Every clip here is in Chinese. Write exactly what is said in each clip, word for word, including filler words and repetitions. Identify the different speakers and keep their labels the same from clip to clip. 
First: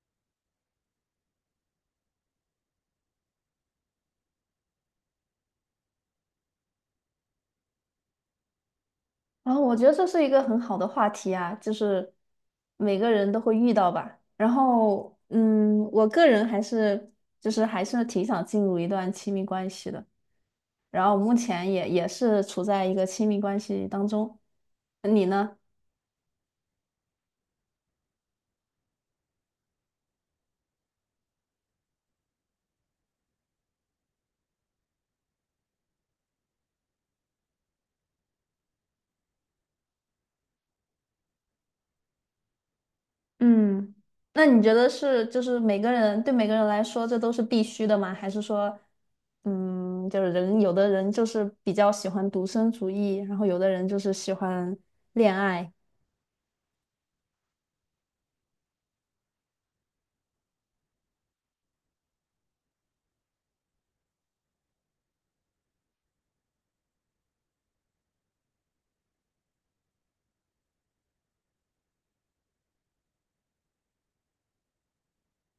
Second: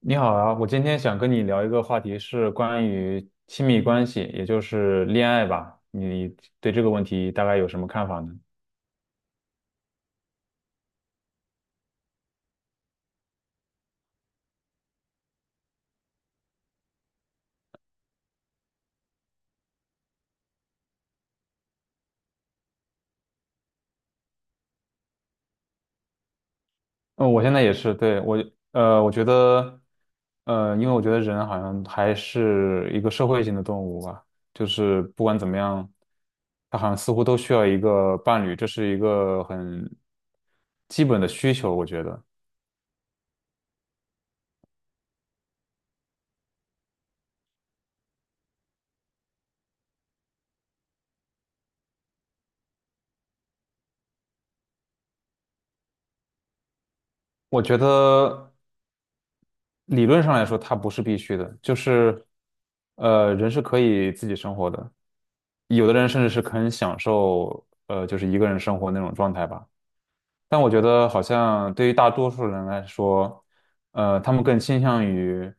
Speaker 1: 你好啊，我今天想跟你聊一个话题，是关于亲密关系，也就是恋爱吧。你对这个问题大概有什么看法呢？
Speaker 2: 然后我觉得这是一个很好的话题啊，就是每个人都会遇到吧。然后，嗯，我个人还是就是还是挺想进入一段亲密关系的。然后目前也也是处在一个亲密关系当中。你呢？
Speaker 1: 嗯，我现在也是，对，我，呃，我觉得，呃，因为我觉得人好像还是一个社会性的动物吧，就是不管怎么样，他好像似乎都需要一个伴侣，这是一个很基本的需求，我觉得。
Speaker 2: 嗯，那你觉得是就是每个人对每个人来说这都是必须的吗？还是说，嗯，就是人有的人就是比较喜欢独身主义，然后有的人就是喜欢恋爱。
Speaker 1: 我觉得。理论上来说，它不是必须的，就是，呃，人是可以自己生活的，有的人甚至是很享受，呃，就是一个人生活那种状态吧。但我觉得，好像对于大多数人来说，呃，他们更倾向于，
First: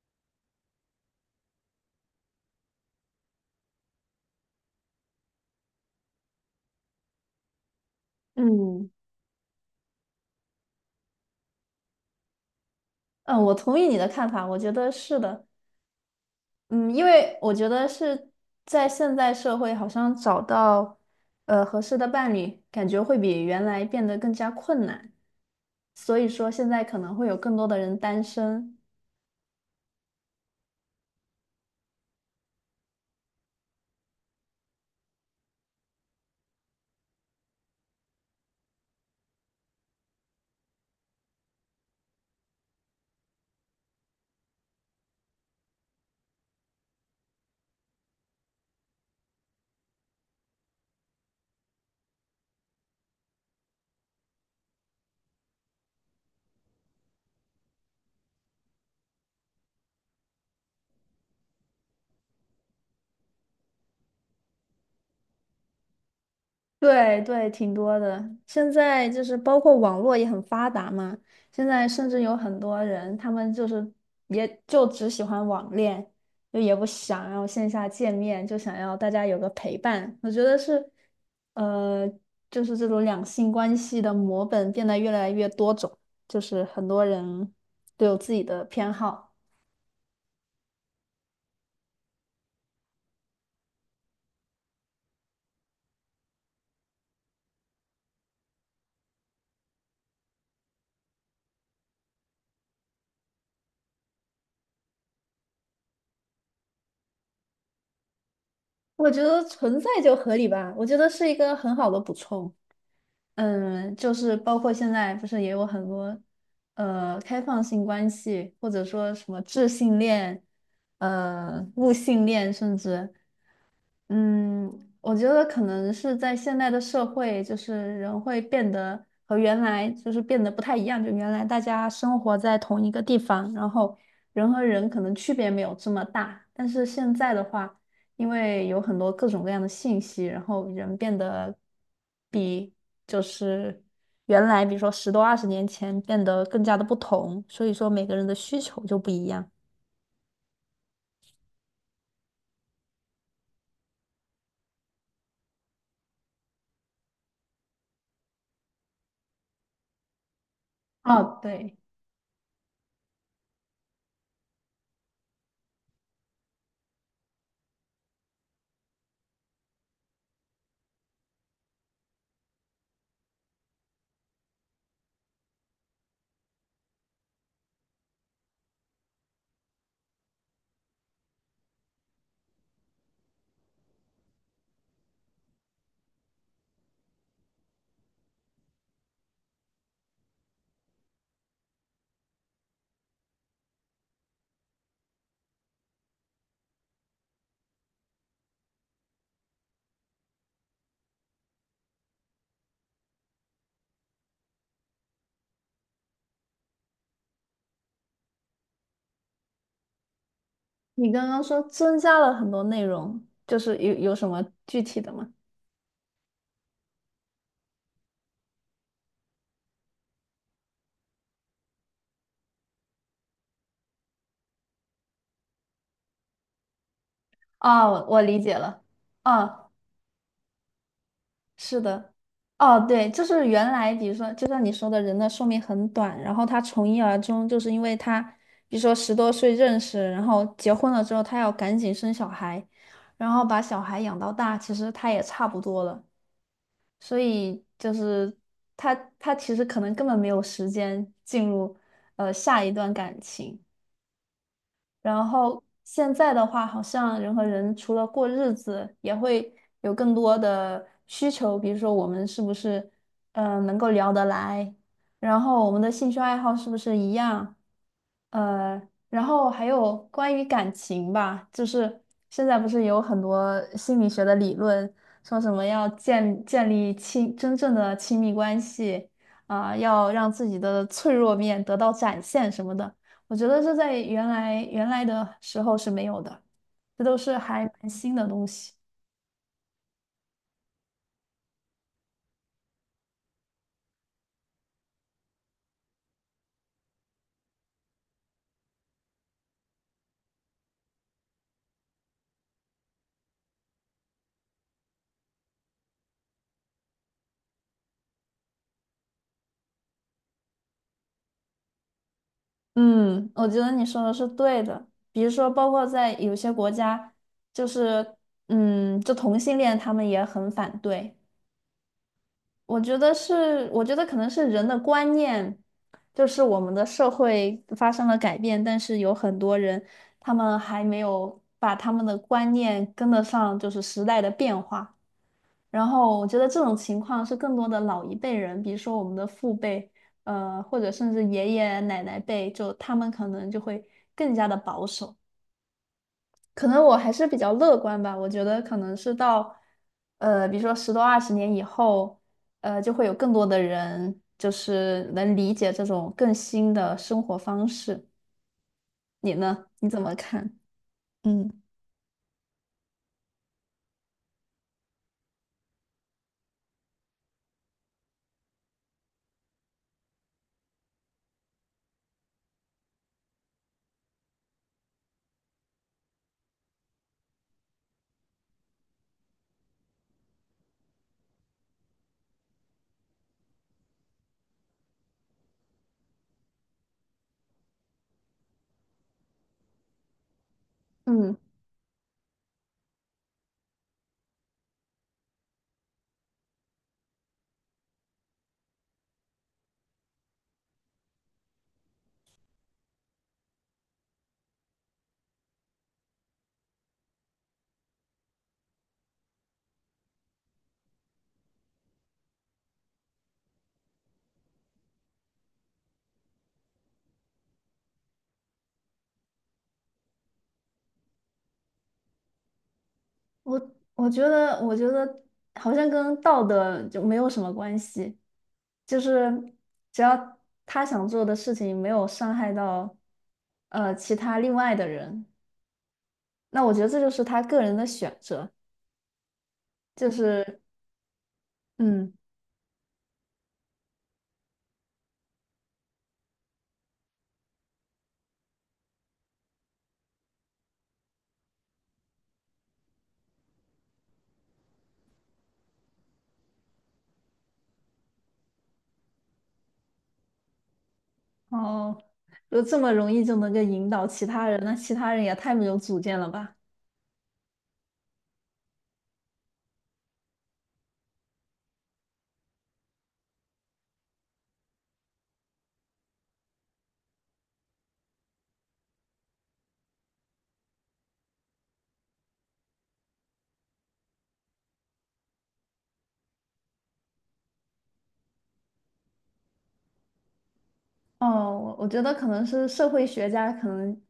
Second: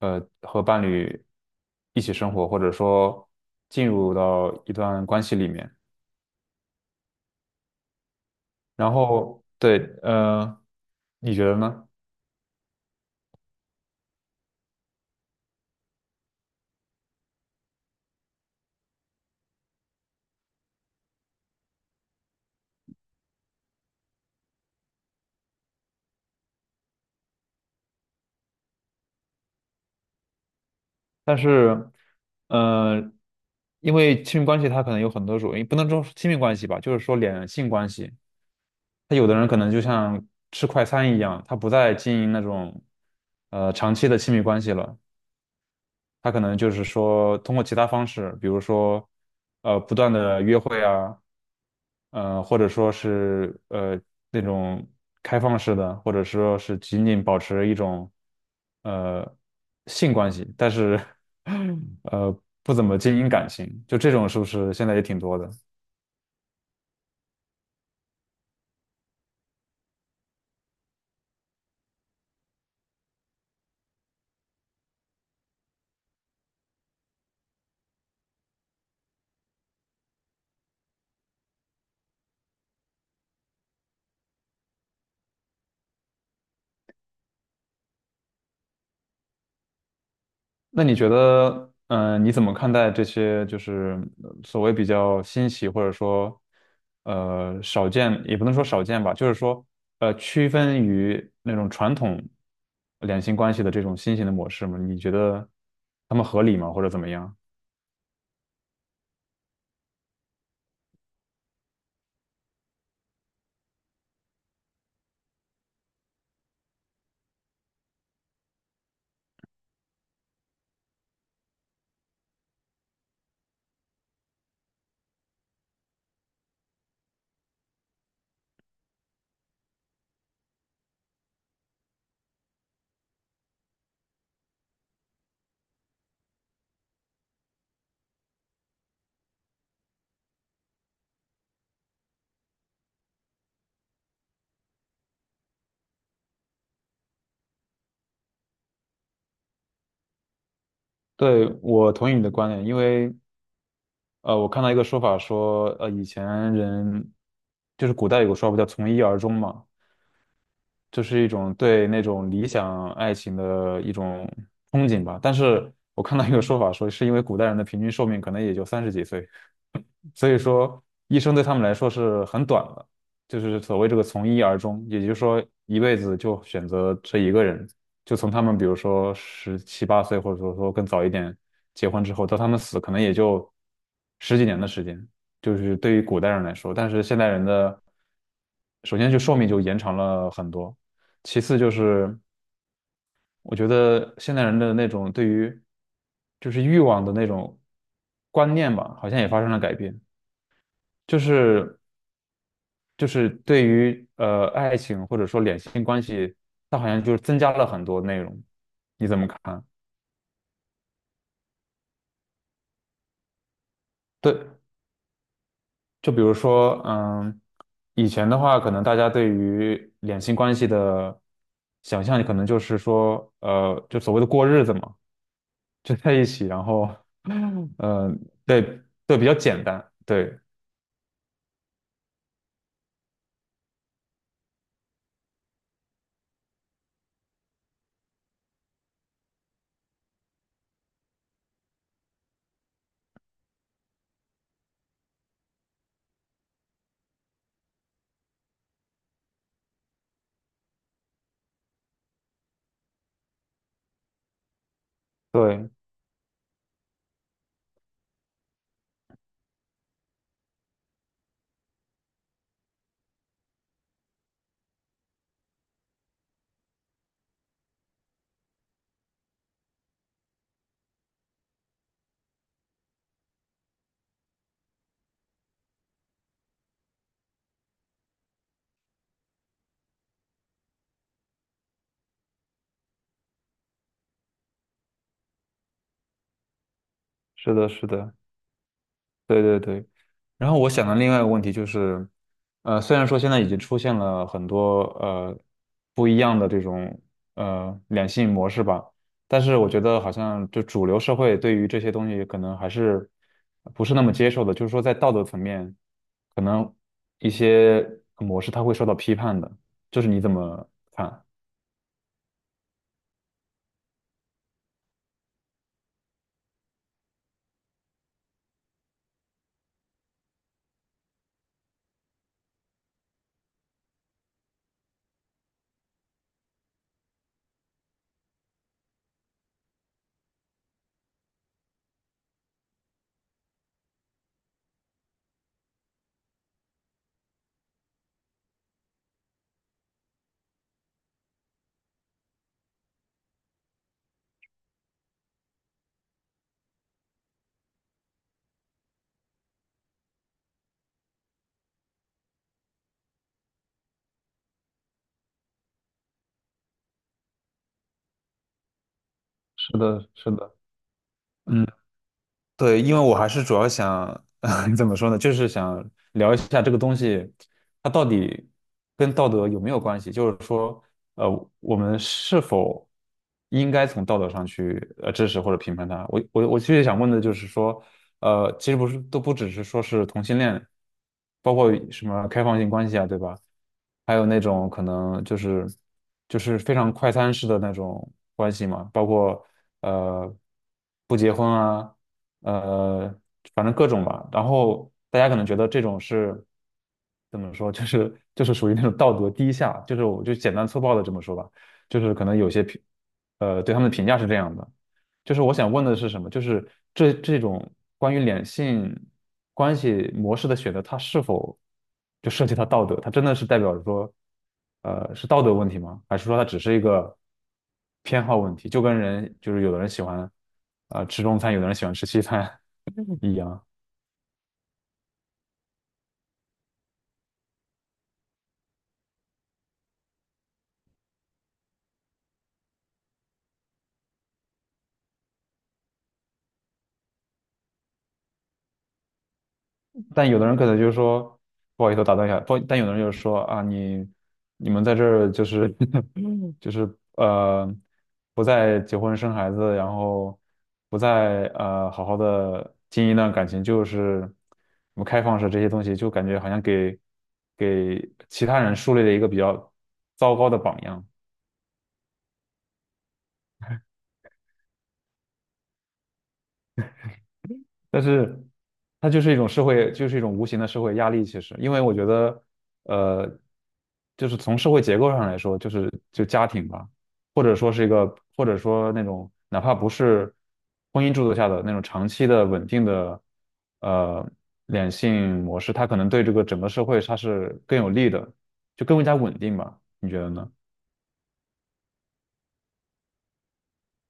Speaker 1: 呃，和伴侣一起生活，或者说进入到一段关系里面。
Speaker 2: 嗯。
Speaker 1: 然后，对，呃，你觉得呢？
Speaker 2: 嗯，我同意你的看法，我觉得是的。嗯，因为我觉得是在现在社会，好像找到呃合适的伴侣，感觉会比原来变得更加困难。所以说，现在可能会有更多的人单身。
Speaker 1: 但是，呃，因为亲密关系它可能有很多种，也不能说是亲密关系吧，就是说两性关系，他有的人可能就像吃快餐一样，他不再经营那种呃长期的亲密关系了，他可能就是说通过其他方式，比如说呃不断的约会啊，呃或者说是呃那种开放式的，或者说是仅仅保持一种呃性关系，但是 呃不怎么经营感情，就这种是不是现在也挺多的？
Speaker 2: 对对，挺多的。现在就是包括网络也很发达嘛，现在甚至有很多人，他们就是也就只喜欢网恋，就也不想要线下见面，就想要大家有个陪伴。我觉得是，呃，就是这种两性关系的模本变得越来越多种，就是很多人都有自己的偏好。
Speaker 1: 那你觉得，嗯、你怎么看待这些就是呃所谓比较新奇或者说，呃，少见，也不能说少见吧，就是说，呃，区分于那种传统两性关系的这种新型的模式吗？你觉得他们合理吗，或者怎么样？
Speaker 2: 我觉得存在就合理吧，我觉得是一个很好的补充。嗯，就是包括现在不是也有很多呃开放性关系，或者说什么智性恋、呃物性恋，甚至。嗯，我觉得可能是在现代的社会，就是人会变得和原来就是变得不太一样。就原来大家生活在同一个地方，然后人和人可能区别没有这么大。但是现在的话，因为有很多各种各样的信息，然后人变得比就是原来，比如说十多二十年前变得更加的不同，所以说每个人的需求就不一样。
Speaker 1: 对，我同意你的观点，因为呃，我看到一个说法说，呃，以前人就是古代有个说法叫从一而终嘛，就是一
Speaker 2: 哦，
Speaker 1: 种
Speaker 2: 对。
Speaker 1: 对那种理想爱情的一种憧憬吧。但是我看到一个说法说，是因为古代人的平均寿命可能也就三十几岁。所以说，一生对他们来说是很短的，就是所谓这个从一而终，也就是说一辈子就选择这一个人，就从他们比如说十七八岁，或者说说更早一点结婚之后，到他们死可能也就十几年的时间，就是对于古代人来说，但是现代人的首先就寿命就延长了很多，其次就是我觉得现代人的那种对于就是欲望的那种观念吧，好像也发生了改变。就是就是对于呃爱情或者说两性关系，它好像就是增加了很多内容，你怎么看？
Speaker 2: 你刚刚说增加了很多内容，就是有有什
Speaker 1: 对，
Speaker 2: 么具体的吗？
Speaker 1: 就比如说，嗯，以前的话，可能大家对于两性关系的想象，可能就是说，呃，就所谓的过日子嘛，就在一起，然后，
Speaker 2: 哦，
Speaker 1: 嗯，
Speaker 2: 我
Speaker 1: 呃
Speaker 2: 我理解
Speaker 1: 对
Speaker 2: 了。
Speaker 1: 对，比较简
Speaker 2: 哦，
Speaker 1: 单，对
Speaker 2: 是的。哦，对，就是原来比如说，就像你说的，人的寿命很短，然后他从一而终，就是因为他，比如说十多岁认识，然后结婚了之后，他要赶紧生小孩，然后把小孩养到大，其实他也差不多了。所以就是他他其实可能根本没有时间进入呃下一段感情。然后
Speaker 1: 对，
Speaker 2: 现在的话，好像人和人除了过日子，也会有更多的需求，比如说我们是不是呃能够聊得来，然后我们的兴趣爱好是不是一样，呃，然后还有关于感情吧，就是现在不是有很多心理学的理论，说什么要建建立亲真正的亲密关系，啊、要让自己的脆弱面得到展现什么的。我觉得这在原来原来的时候是没有的，这都是
Speaker 1: 是
Speaker 2: 还
Speaker 1: 的，是
Speaker 2: 蛮
Speaker 1: 的。
Speaker 2: 新的东西。
Speaker 1: 对对对。然后我想的另外一个问题就是，呃，虽然说现在已经出现了很多呃不一样的这种呃两性模式吧，但是我觉得好像就主流社会对于这些东西可能还是不是那么接受的，就是说在道德层面，可能一些模式它会受到批判的，就是你怎么看？
Speaker 2: 嗯，我觉得你说的是对的。比如说，包括在有些国家，就是嗯，就同性恋他们也很反对。我觉得是，我觉得可能是人的观念，就是我们的社会发生了改变，但是有很多人他们还没有把他们的观念跟得上，就是时代的变化。然后我觉得这种情况是更多的老一辈人，比如说我们的父辈，呃，或者甚至爷爷奶奶辈，就他们可能就会更加的保守。可能我还是比较乐观吧，我觉得可能是到，呃，比如说十多二十年以后，呃，就会有更多的人就是能理解这种更新的生活方式。你呢？
Speaker 1: 是
Speaker 2: 你怎
Speaker 1: 的，
Speaker 2: 么
Speaker 1: 是的。
Speaker 2: 看？嗯。
Speaker 1: 嗯。对，因为我还是主要想，怎么说呢，就是想聊一下这个东西，它到底跟道德有没有关系？就是说，呃，我们是否应该从道德上去呃支持或者评判它？我我我其实想问的就是说，呃，其实不是都不只是说是同性恋，包括什么开放性关系啊，对吧？还有那种可能就是就是非常快餐式的那种关系嘛，包括呃不结
Speaker 2: 嗯。
Speaker 1: 婚啊。呃，反正各种吧。然后大家可能觉得这种是怎么说，就是就是属于那种道德低下，就是我就简单粗暴的这么说吧，就是可能有些评，呃，对他们的评价是这样的。就是我想问的是什么？就是这这种关于两性关系模式的选择，它是否就涉及到道德？它真的是代表着说，呃，是道德问题吗？还是说它只是一个偏好问题？就跟人就是有的人喜欢啊呃吃中餐，有的人喜欢吃西餐 一样。
Speaker 2: 我我觉得，我觉得好像跟道德就没有什么关系，就是只要他想做的事情没有伤害到呃其他另外的人，那我觉得这就是他个人的选择，就
Speaker 1: 但有的人
Speaker 2: 是
Speaker 1: 可能就是说，不好意思，我
Speaker 2: 嗯，
Speaker 1: 打断一下，不，但有的人就是说啊，你你们在这儿就是 就是呃，不再结婚生孩子，然后不再呃好好的经营一段感情，就是什么开放式这些东西，就感觉好像给给其他人树立了一个比较糟糕的榜样。
Speaker 2: 哦，就这么容易就能够引导其他人，那其他人也太没有主见了吧。
Speaker 1: 但是它就是一种社会，就是一种无形的社会压力。其实，因为我觉得，呃，就是从社会结构上来说，就是就家庭吧，或者说是一个，或者说那种哪怕不是婚姻制度下的那种长期的稳定的呃两性模式，它可能对这个整个社会它是更有利的，就更加稳定吧？你觉得呢？
Speaker 2: 哦，我我觉得可能是社会学家可能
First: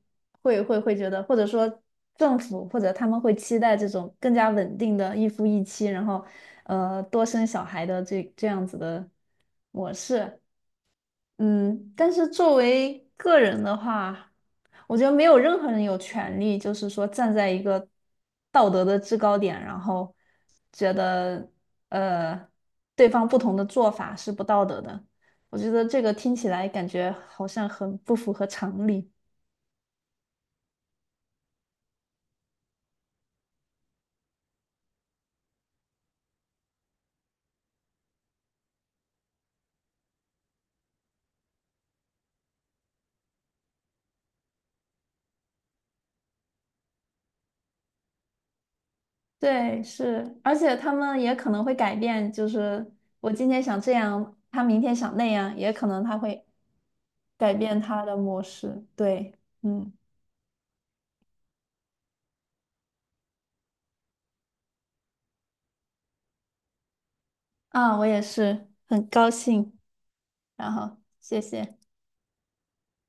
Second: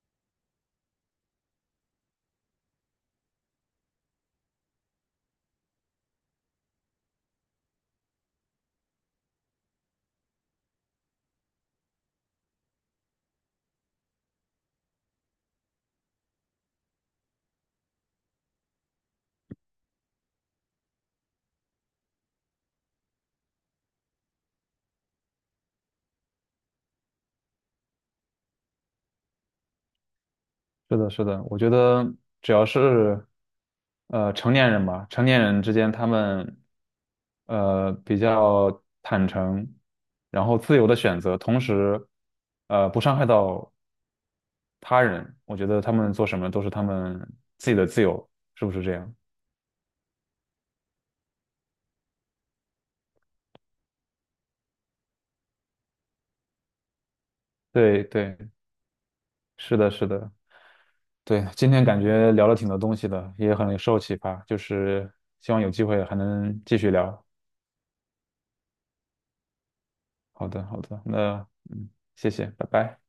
Speaker 2: 会会会觉得，或者说政府或者他们会期待这种更加稳定的一夫一妻，然后呃多生小孩的这这样子的模式。嗯，但是作为个人的话，我觉得没有任何人有权利，就是说站在一个道德的制高点，然后觉得呃对方不同的做法是不道德的。我觉得这个听起来感觉好像很不符合常理。
Speaker 1: 是的，是的，我觉得只要是呃成年人吧，成年人之间他们呃比较坦诚，然后自由的选择，同时呃不伤害到他人，我觉得他们做什么都是他们自己的自由，是不是这样？
Speaker 2: 对，是，而且他们也可能会改变，就是我今天想这样，他明天想那样，也可能他会改变他
Speaker 1: 对
Speaker 2: 的
Speaker 1: 对，
Speaker 2: 模式。对，
Speaker 1: 是的，
Speaker 2: 嗯。
Speaker 1: 是的，对，今天感觉聊了挺多东西的，也很受启发，就是希望有机会还能继续聊。
Speaker 2: 啊，我也是，很高兴，
Speaker 1: 好的，
Speaker 2: 然
Speaker 1: 好
Speaker 2: 后
Speaker 1: 的，
Speaker 2: 谢
Speaker 1: 那
Speaker 2: 谢，
Speaker 1: 嗯，谢谢，拜拜。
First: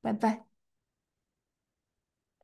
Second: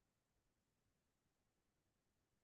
Speaker 2: 拜拜。